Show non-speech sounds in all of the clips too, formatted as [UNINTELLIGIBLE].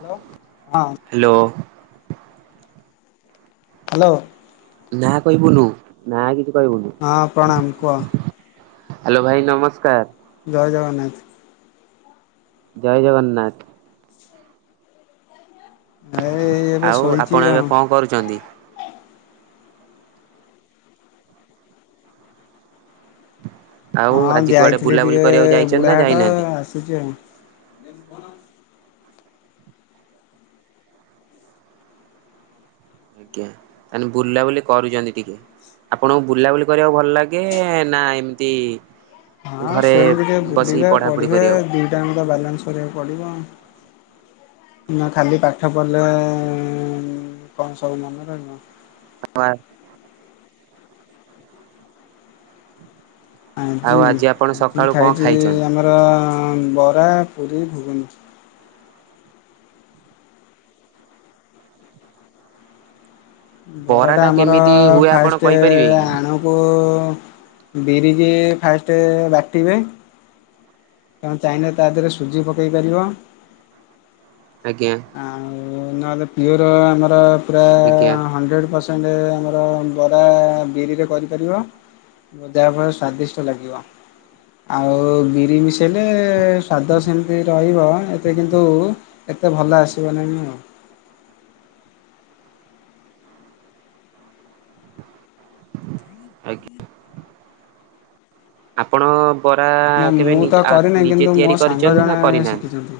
Hello. ହଁ hello. Hello. ନା କହିବୁନୁ, ନା କିଛି କହିବୁନୁ ହଁ ପ୍ରଣାମ କୁହ। ହ୍ୟାଲୋ ଭାଇ ନମସ୍କାର। ଜୟ ଜଗନ୍ନାଥ। ଜୟ ଜଗନ୍ନାଥ। ଏ ଏବେ ଆଉ ଶୋଇଛି ଆପଣ ଏବେ ଆଉ କଣ କରୁଛନ୍ତି? ଆଉ ହଁ ଆଜି କୁଆଡେ ଯାଇଥିଲି ବୁଲାବୁଲି ଟିକେ କରିବାକୁ ଯାଇଛନ୍ତି ନା ବୁଢାହାଟ ଯାଇନାହାନ୍ତି? ଆସୁଚି ଆଉ। ଆଜ୍ଞା ତାହାଲେ ବୁଲାବୁଲି କରୁଚନ୍ତି ଟିକେ। ଆପଣଙ୍କୁ ବୁଲାବୁଲି କରିବାକୁ ଭଲ ଲାଗେ, ନା ଏମତି ହଁ ସେମତି ଟିକେ ବୁଲିବା ପଢିବା କରିବାକୁ ଦିଟା ଯାଙ୍କୁ ତ ବାଲାନ୍ସ କରିବାକୁ ପଡିବ। ନା ଖାଲି ପାଠ ପଢିଲେ କଣ ସବୁ ମନେ ରହିବ? [UNINTELLIGIBLE] ଆଉ ଆଜି, ଆପଣ ଆଜି ସକାଳୁ କଣ ଖାଇଛି ଖାଇଛନ୍ତି? ଆମର ବରା, ପୁରି, ଘୁଗିନି। ବରା ବରାଟା ଟା ଆମର କେମିତି ହୁଏ ଆପଣ ଫାଷ୍ଟେ କହିପାରିବେ କି? ଆଣକୁ ବିରିକି ଫାଷ୍ଟେ ବାଟିବେ। ତମେ ଚାହିଁଲେ ତା ଦେହରେ ସୁଜି ପକେଇ ପାରିବ, ଆଜ୍ଞା ଆଉ ହୁଁ ନହେଲେ ପିଓର ଆମର ପୁରା ଆଜ୍ଞା ହଣ୍ଡ୍ରେଡ ପରସେଣ୍ଟ ନହେଲେ ଆମର ବରା ବିରିରେ କରିପାରିବ। [UNINTELLIGIBLE] ପୁରା ସ୍ଵାଦିଷ୍ଟ ଲାଗିବ ଆଉ ବିରି ମିଶ ଏ ସ୍ଵାଦ ସେମତି ରହିବ ଏତେ କିନ୍ତୁ ଏତେ ଭଲ ଆସିବ ନାହିଁ ଆଉ। ଆଜ୍ଞା। ଆପଣ ବରା ନା କେବେ ମୁଁ ତ ନିଜ ଆ କରିନି ନିଜେ କିନ୍ତୁ ମୋ ତିଆରି ସାଙ୍ଗ କରିଚନ୍ତି ଜଣେ ନା କରିନାହାନ୍ତି? ଶିଖିଛନ୍ତି।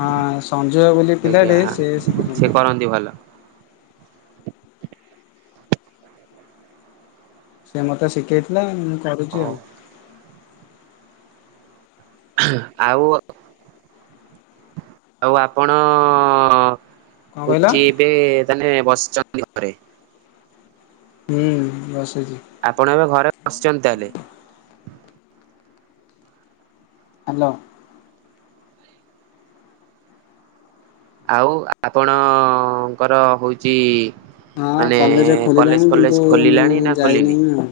ହଁ ସଞ୍ଜୟ ବୋଲି ଆଜ୍ଞା ପିଲାଟେ ସେ ଶିଖିଛନ୍ତି। ସେ କରନ୍ତି ଭଲ। ସେ ମତେ ଶିଖେଇ ଥିଲେ ମୁଁ କରୁଛି ହଉ। ଆଉ। ଆଉ ଆଉ ଆପଣ କଣ କହିଲ? ଘୁଚିବେ ତାହେଲେ ବସିଛ୍ କହିଲି ଘରେ। ହୁଁ ବସ୍ ଆପଣ ଏବେ ଘରେ ବସିଛନ୍ତି ତାହେଲେ। ହାଲୋ। ଆଉ ଆ ଆପଣଙ୍କର ହଉଚି। ହଁ ମାନେ କଲେଜ କଲେଜ ଖୋଲିଲାଣି କିନ୍ତୁ ଫଲେଜ ମୁଁ ଖୋଲିଲାଣି ନା ଖୋଲିନିି? ଯାଇନାହିଁ ଆଉ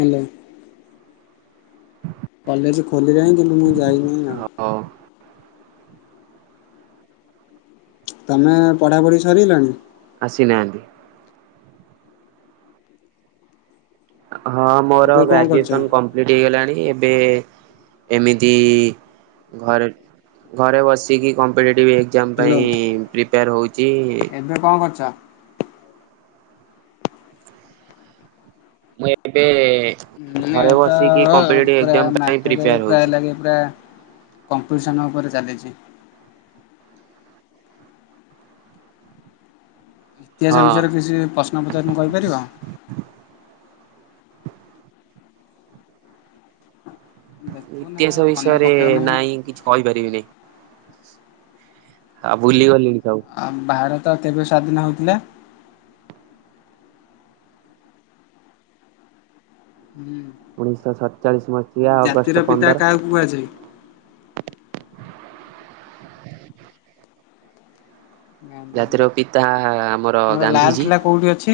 ହାଲୋ। କଲେଜ ଖୋଲିଲାଣି କିନ୍ତୁ ମୁଁ ଯାଇନି ଆଉ। ହଉ ତମେ ପଢ଼ା ପଢ଼ି ସରିଗଲାଣି? ଆସି ନାହାନ୍ତି। ହଁ ମୋର ଏବେ କଣ କରୁଛ? ଗ୍ରାଜୁଏସନ୍ କମ୍ପ୍ଲିଟ ହେଇଗଲାଣି ଏବେ। ଏମିତି ଘରେ ଘରେ ବସିକି କମ୍ପ୍ଲି ଟିଭ ଏକ୍ଜାମ୍ ହ୍ୟାଲୋ ପାଇଁ ପ୍ରିପେୟାର ହଉଛି। ଏବେ କଣ କରୁଛ? ମୁଁ ଏବେ। ହୁଁ ମାନେ ଘରେ ଏଟା ବସିକି କମ୍ପିଟେଟିଭ ପୁରା ଏକ୍ଜାମ ପାଇଁ ମାର୍କେଟେ ପ୍ରିପେୟାର ପ୍ରାୟ ହଉଛି। ଲାଗେ ପ୍ରାୟ। କମ୍ପିଟିସନ ଉପରେ ଚାଲିଛି। ଇତିହାସ ହଁ ବିଷୟରେ କିଛି ପ୍ରଶ୍ନ ପଚାରିନେ କହିପାରିବ? ଦେଖୁନା ଇତିହାସ ମନେ ବିଷୟରେ ପକେଇଉନା ନାଇଁ କିଛି କହିପାରିବିନି। ଆ ଭୁଲି ଗଲି। ଆମ ଭାରତ କେବେ ସ୍ଵାଧୀନ ହୋଇଥିଲା? ହୁଁ। ଉଣେଇଶହ ସଟଚାଳିଶ ଆମ ମସିହା ଜାତିର ଅଗଷ୍ଟ ପିତା ପନ୍ଦର। କାହାକୁ କୁହାଯାଏ? ଗାନ୍ଧିଜୀ। ଜାତିର ପିତା ଆମର ଗାନ୍ଧିଜୀ। ଲାଲକିଲ୍ଲା କୋଉଠି ଅଛି?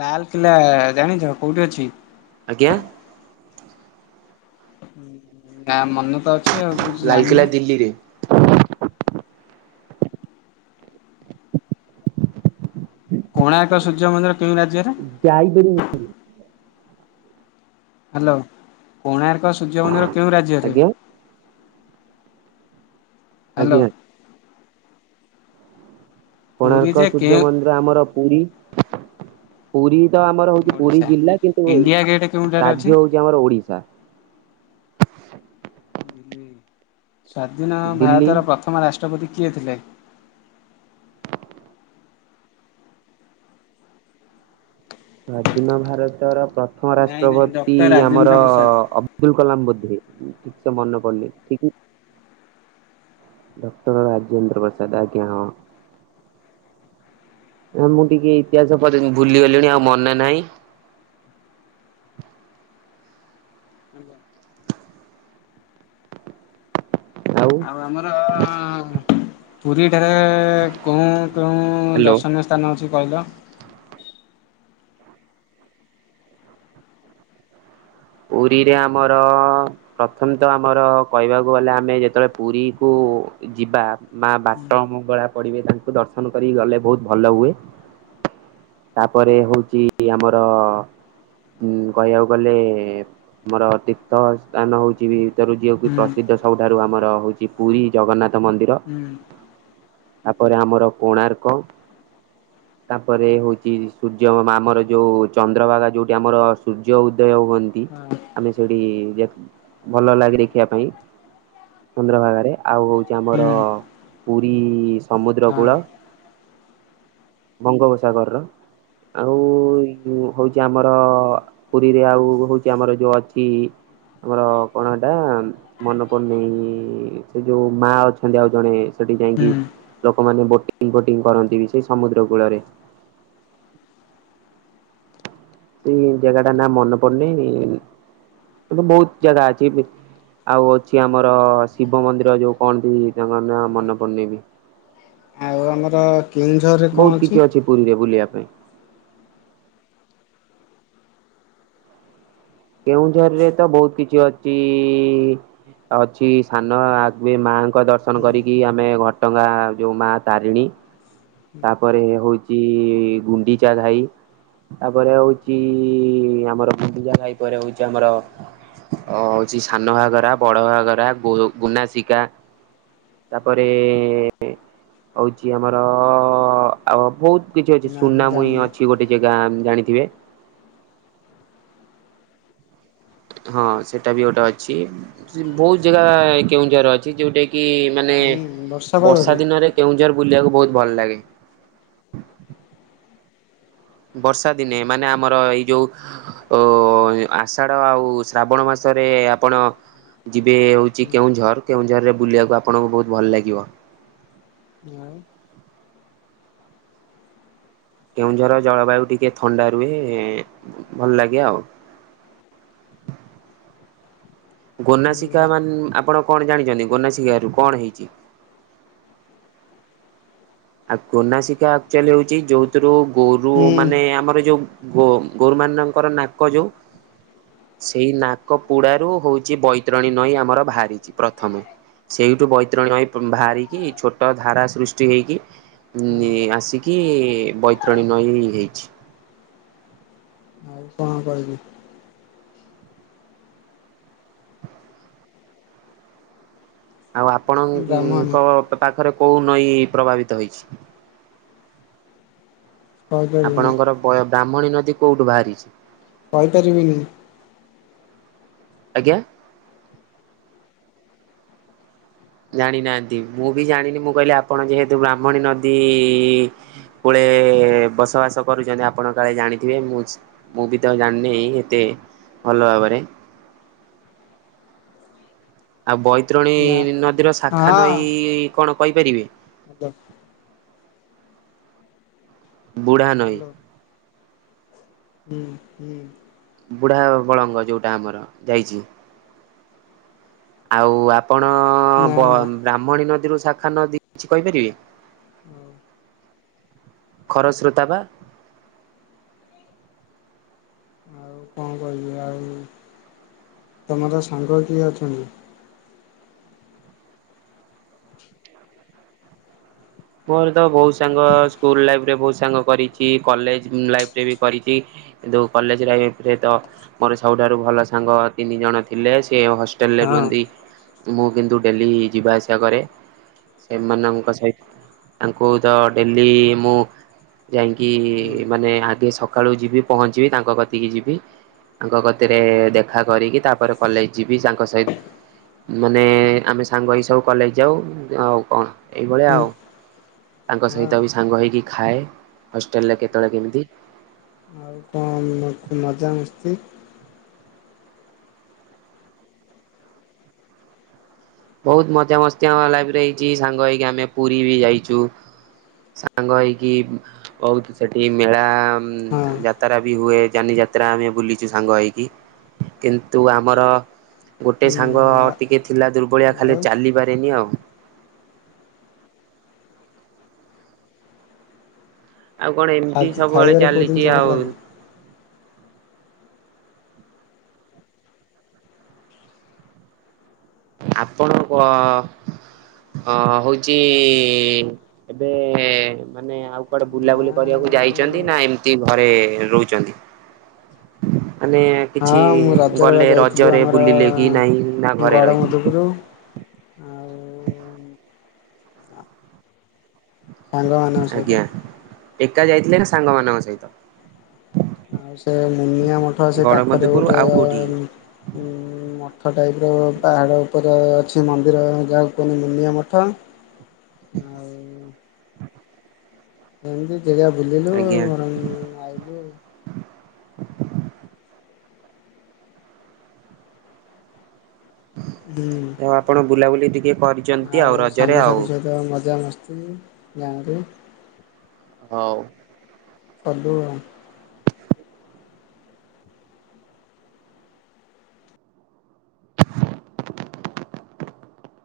ଲାଲକିଲ୍ଲା ଜାଣିଛ କୋଉଠି ଅଛି? ଆଜ୍ଞା। ନା ମନେ ତ ଅଛି ଆଉ କହୁଚୁ ଜାଣିନା। ଲାଲକିଲ୍ଲା ଦିଲ୍ଲୀରେ କୋଣାର୍କ ସୂର୍ଯ୍ୟ ମନ୍ଦିର କେଉଁ ରାଜ୍ୟରେ? ଯାଇପାରି। [UNINTELLIGIBLE] ହାଲୋ କୋଣାର୍କ ସୂର୍ଯ୍ୟ ମନ୍ଦିର କେଉଁ ରାଜ୍ୟରେ? ଆଜ୍ଞା ହ୍ୟାଲୋ। ଆଜ୍ଞା। ପୁରୀ କୋଣାର୍କ ଯେ ସୂର୍ଯ୍ୟ କେଉଁ ମନ୍ଦିର ଆମର ପୁରୀ ପୁରୀ। ତ ଆମର ହଉଛି ପୁରୀ ଓଡ଼ିଶା। ଜିଲ୍ଲା କିନ୍ତୁ ଇଣ୍ଡିଆ ଗେଟ୍ କେଉଁଠାରେ ଅଛି? ରାଜ୍ୟ ହଉଛି ଆମର ଓଡିଶା। ସ୍ଵାଧୀନ ଦିଲ୍ଲୀ ଭାରତର ପ୍ରଥମ ରାଷ ରାଷ୍ଟ୍ରପତି କିଏ ଥିଲେ? ସ୍ଵାଧୀନ ଭାରତର। ପ୍ରଥମ ନାଇଁ ନାଇଁ ରାଷ୍ଟ୍ରପତି ଡକ୍ଟର ଆମର ରାଜେନ୍ଦ୍ର ପ୍ରସାଦ। ଅବଦୁଲ କଲାମ ବୋଧେ ମୁଁ ଠିକ୍ ସେ। ମନ ପଡୁନି ଠିକ। ଡକ୍ଟର ରାଜେନ୍ଦ୍ର ପ୍ରସାଦ ଆଜ୍ଞା ହଁ। ଆ ମୁଁ ଟିକେ ଇତିହାସ ପଢ଼ି ଭୁଲିଗଲିଣି ଆଉ ମନେ ନାହିଁ। [INAUDIBLE] ଆଉ ଆମର ପୁରୀ ଠାରେ କଉଁ। କେଉଁ ହ୍ୟାଲୋ ଦର୍ଶନୀୟ ସ୍ଥାନ ଅଛି କହିଲ। ପୁରୀରେ ଆମର ପ୍ରଥମେ ତ ଆମର କହିବାକୁ ଗଲେ ଆମେ ଯେତେବେଳେ ପୁରୀକୁ। କୁ ଯିବା ମା ବାଟମଙ୍ଗଳା। ପଡ଼ିବେ ତାଙ୍କୁ ଦର୍ଶନ କରିକି ଗଲେ ବହୁତ ଭଲ ହୁଏ। ତାପରେ ହଉଛି ଆମର ଉଁ କହିବାକୁ ଗଲେ। ଏ ଆମର ତୀର୍ଥ ସ୍ଥାନ ହଉଛି ଭିତରୁ ଯିଆକୁ ହୁଁ ପ୍ରସିଦ୍ଧ ସବୁଠାରୁ ଆମର ହଉଛି ପୁରୀ ଜଗନ୍ନାଥ ମନ୍ଦିର। ହୁଁ। ତାପରେ ଆମର କୋଣାର୍କ। ତା ପରେ ହେଉଛି ସୂର୍ଯ୍ୟ ଆମର ଯେଉଁ ଚନ୍ଦ୍ରଭାଗା ଯେଉଁଠି ଆମର ସୂର୍ଯ୍ୟ ଉଦୟ ହୁଅନ୍ତି। ହଁ ଆମେ ସେଇଠି ଦେ ଭଲ ଲାଗେ ଦେଖିବା ପାଇଁ। ଚନ୍ଦ୍ରଭାଗାରେ ଆଉ ହଉଛି ଆମର ହୁଁ ପୁରୀ ହଁ ସମୁଦ୍ରକୂଳ ବଙ୍ଗୋପସାଗରର। ଆଉ ହଉଛି ଆମର ପୁରୀରେ ଆଉ ହଉଛି ଆମର ଯୋଉ ଅଛି ଆମର କଣ ଏଟା ମନ ପର୍ନେଇ ସେ ଯୋଉ ମା ଅଛନ୍ତି ଆଉ ଜଣେ ଯାଇକି ହୁଁ। ଲୋକମାନେ ବୋଟିଂ ଫୋଟିଂ କରନ୍ତି ବି ସେଇ ସମୁଦ୍ର କୂଳରେ। [INAUDIBLE] ସେଇ ଜାଗା ଟା ନା ମନେ ପଡୁନହି ବହୁତ ଜାଗା ଅଛି। ଆଉ ଅଛି ଆମର ଶିବ ମନ୍ଦିର ଯୋଉ କଣନ୍ତି ତାଙ୍କ ନାଁ ମନେ ପଡୁନି ବି। ଆଉ ଆମର କେଉଝରରେ ବହୁତ କଣ କିଛି ଅଛି? ପୁରୀରେ ବୁଲିବା ପାଇଁ। କେଉଁଝରରେ ତ ବହୁତ କିଛି ଅଛିଈ। ଅଛି ସାନ ଆଗ ମାଙ୍କ ଦର୍ଶନ ହୁଁ କରିକି ଆମେ ଘଟଗା ଯୋଉ ମା ତାରିଣୀ। ତାପରେ ହଉଛି ଗୁଣ୍ଡିଚା ଘାଇ। ତାପରେ ହଉଛି ଆମର ଗୁଡିଜା ଖାଇ ପରେ ହଉଛି ଆମର ଓ ହଉଛି ସାନ ଘାଘରା ବଡଘଗରା ଗ ଗୁନାସିକା ତାପରେ ହଉଛି ଆମର ହ ଆଉ ବହୁତ କିଛି ଅଛି ନା ମୁଁ ସୁନାମଇଁ ଜାଣିନି। ଅଛି ଗୋଟେ ଜାଗା ଜାଣିଥିବେ। [INAUDIBLE] ହଁ ସେଇଟା ବି ଗୋଟେ ଅଛି ବହୁତ ଜାଗା କେଉଁଝ ରେ ଅଛି ଯେଉଁଟାକି ମାନେ ହୁଁ ପାଗରେ ବର୍ଷା ଦିନରେ କେଉଁଝର ବୁଲିବାକୁ ବହୁତ ଭଲ ଲାଗେ। ବର୍ଷା ଦିନେ ମାନେ ଆମର ଏଇ ଯୋଉ ଅ ଆଷାଢ ଆଉ ଶ୍ରାବଣ ମାସ ରେ ଆପଣ ଯିବେ ହଉଛି ହୁଁ କେଉଁଝର କେଉଁଝର ରେ ବୁଲିବାକୁ ଆପଣଙ୍କୁ ବହୁତ ଭଲ ଲାଗିବ। ଆଉ ନା ହୁଁ କେଉଁଝର ଜଳବାୟୁ ଟିକେ ଥଣ୍ଡା ରୁହେ ଭଲ ଲାଗେ ଆଉ। [INAUDIBLE] ଗୋନାସିକା ମାନ ଆପଣ କଣ ଜାଣିଛନ୍ତି ଗୋନାସିକ ରୁ କଣ ହେଇଛି? [INAUDIBLE] ଆକୋନାସିକା ଆକଚୁଲି ହଉଛି ଯୋଉଥିରୁ ଗୋରୁ ମାନେ ଆମର ଯୋଉ ଗୋ ଗୋରୁମାନଙ୍କର ନାକ ଯୋଉଁ? ସେଇ ନାକ ପୋଡାରୁ ହଉଛି ବୈତରଣୀ ନଈ ଆମର ବାହାରିଛି ପ୍ରଥମେ। ସେଇଠୁ ବୈତରଣୀ ନାଇ ବାହାରିକି ଛୋଟ ଧାରା ସୃଷ୍ଟି ହେଇକି ହଁ ଆସିକି ବୈତରଣୀ ନଈ ହେଇଛି। ଆଉ କଣ କହିବି? ଆଉ ବ୍ରାହ୍ମଣୀ ଆପଣଙ୍କ ପାଖରେ କୋଉ ନଈଁ ପ୍ରଭାବିତ ହେଇଛି? କହିପାରିବିନି ଆପଣଙ୍କର ବୟ ବ୍ରାହ୍ମଣୀ ନଦୀ କୋଉଠୁ ବାହାରିଛି? କହିପାରିବିନି। ଆଜ୍ଞା। ଜାଣିନାହାନ୍ତି ମୁଁ ବି ଜାଣିନି ମୁଁ କହିଲି ଆପଣ ଯେହେତୁ ବ୍ରାହ୍ମଣୀ ନଦୀ ଇ କୁଳେ ବସବାସ କରୁଛନ୍ତି ଆପଣ କାଳେ ଜାଣିଥିବେ ମୁଁ ମୁଁ ବି ତ ଜାଣିନେଇ ଏତେ। ଭଲ ଭାବରେ। ଆଉ ବୈତରଣୀ ନା ନଦୀର ଶାଖା ନଈ ହଁ କଣ କହିପାରିବେ? ହାଲୋ ବୁଢ଼ା ନଈ। ହାଲୋ ହୁଁ ହୁଁ ବୁଢ ବଳଙ୍ଗ ଯୋଉଟା ଆମର ଯାଇଛି। ଆଉ ଆପଣ ନା ବ ନା ବ୍ରାହ୍ମଣୀ ନଦୀରୁ ଶାଖା ନଦୀ କିଛି କହିପାରିବେ? ହଉ [INAUDIBLE] ଖରସ୍ରୋତା ପା। ଆଉ କଣ କହିବି ଆଉ ତମର ସାଙ୍ଗ କିଏ ଅଛନ୍ତି? ମୋର ତ ବହୁତ ସାଙ୍ଗ ସ୍କୁଲ ଲାଇଫରେ ବହୁତ ସାଙ୍ଗ କରିଛି କଲେଜ ଲାଇଫରେ ବି କରିଛି। କିନ୍ତୁ କଲେଜ ଲାଇରେ ତ ମୋର ସବୁଠାରୁ ଭଲ ସାଙ୍ଗ ତିନି ଜଣ ଥିଲେ ସେ ହଷ୍ଟେଲ ରେ ହଁ ରୁହନ୍ତି ମୁଁ କିନ୍ତୁ ଡେଲି ଯିବା ଆସିବା କରେ ସେମାନଙ୍କ ସହିତ ତାଙ୍କୁ ତ ଡେଲି ମୁଁ ଯାଇକି ହୁଁ ମାନେ ଆଗେ ସକାଳୁ ଯିବି ପହଞ୍ଚିବି ତାଙ୍କ କତିକି ଯିବି। ତାଙ୍କ କତିରେ ଦେଖା କରିକି ତାପରେ କଲେଜ ଯିବି ତାଙ୍କ ସହିତ। ମାନେ ଆମେ ସାଙ୍ଗ ହେଇ ସବୁ କଲେଜ ଯାଉ ଆଉ କଣ ଏଇଭଳିଆ ଆଉ। ତାଙ୍କ ହଁ ସହିତ ବି ସାଙ୍ଗ ହେଇକି ଖାଏ ହଷ୍ଟେଲରେ କେତେବେଳେ କେମିତି। ଆଉ କଣ ମଜାମସ୍ତି? ବହୁତ ମଜା ମସ୍ତି ଲାଇଫ ହେଇଛି ସାଙ୍ଗ ହେଇକି ଆମେ ପୁରୀ ବି ଯାଇଛୁ। ସାଙ୍ଗ ହେଇକି ବହୁତ ସେଠି ମେଳା ହଁ ଯାତ୍ରା ବି ହୁଏ ଜାନି ଯା ଯାତ୍ରା ଆମେ ବୁଲିଛୁ ସାଙ୍ଗ ହେଇକି। କିନ୍ତୁ ଆମର ଗୋଟେ ହୁଁ ସାଙ୍ଗ ଟିକେ ଥିଲା ଦୁର୍ବଳିଆ ଖାଲି ଆଉ ଚାଲି ପାରେନି ଆଉ। ଆଉ କଣ ଏମିତି ଖାଦ୍ ସବୁବେଳେ ଖାଇବାରେ କୋଉ ଚାଲିଛି ଜିନିଷ ଭଲ ଆଉ। ଲାଗେ? ଆପଣଙ୍କ ଅ ହଉଛି ଏବେ ମାନେ ଆଉ କୁଆଡେ ନା ବୁଲାବୁଲି କରିବାକୁ ଯାଇଛନ୍ତି ନା ଏମିତି ଘରେ ରହୁଛନ୍ତି? ମାନେ କିଛି ହଁ ମୁଁ ରଜରେ ବା ଗଲେ ଯାଇଥିଲୁ ରଜରେ ବୁଲିଲେ କି ନାହିଁ ନା ଘରେ ରହିଲେ? ବୁଲୁ ଆଉ ସାଙ୍ଗମାନଙ୍କ ସହିତ। ଆଜ୍ଞା ଏକା ଯାଇଥିଲେ ନା ସାଙ୍ଗ ମାନଙ୍କ ସହିତ? ଆଉ ସେ ମୁନିଆ ମଠ ସେ ପାଖରେ ଗଡମଧୁପୁର ଗୋଟେ ଆଉ କୋଉଠିକି? ଉ ମଠ ଟାଇପ ର ପାହାଡ ଉପରେ ଅଛି ମନ୍ଦିର ଯାହାକୁ କୁହନ୍ତି ମୁନିଆ ମଠ ଆଉ। ଏମିତି ଜେଗା ବୁଲିଲୁ ଆଜ୍ଞା ଘରଙ୍ଗ ଆଇଲୁ ଆଉ। [INAUDIBLE] ହୁଁ ଆଉ ଆପଣ ବୁଲାବୁଲି ଟିକେ କରିଛନ୍ତି ଆଉ ରଜରେ ଆଉ। ସାଙ୍ଗସାଥି ସହିତ ମଜାମସ୍ତି ଗାଁ ରେ ହଉ। [UNINTELLIGIBLE]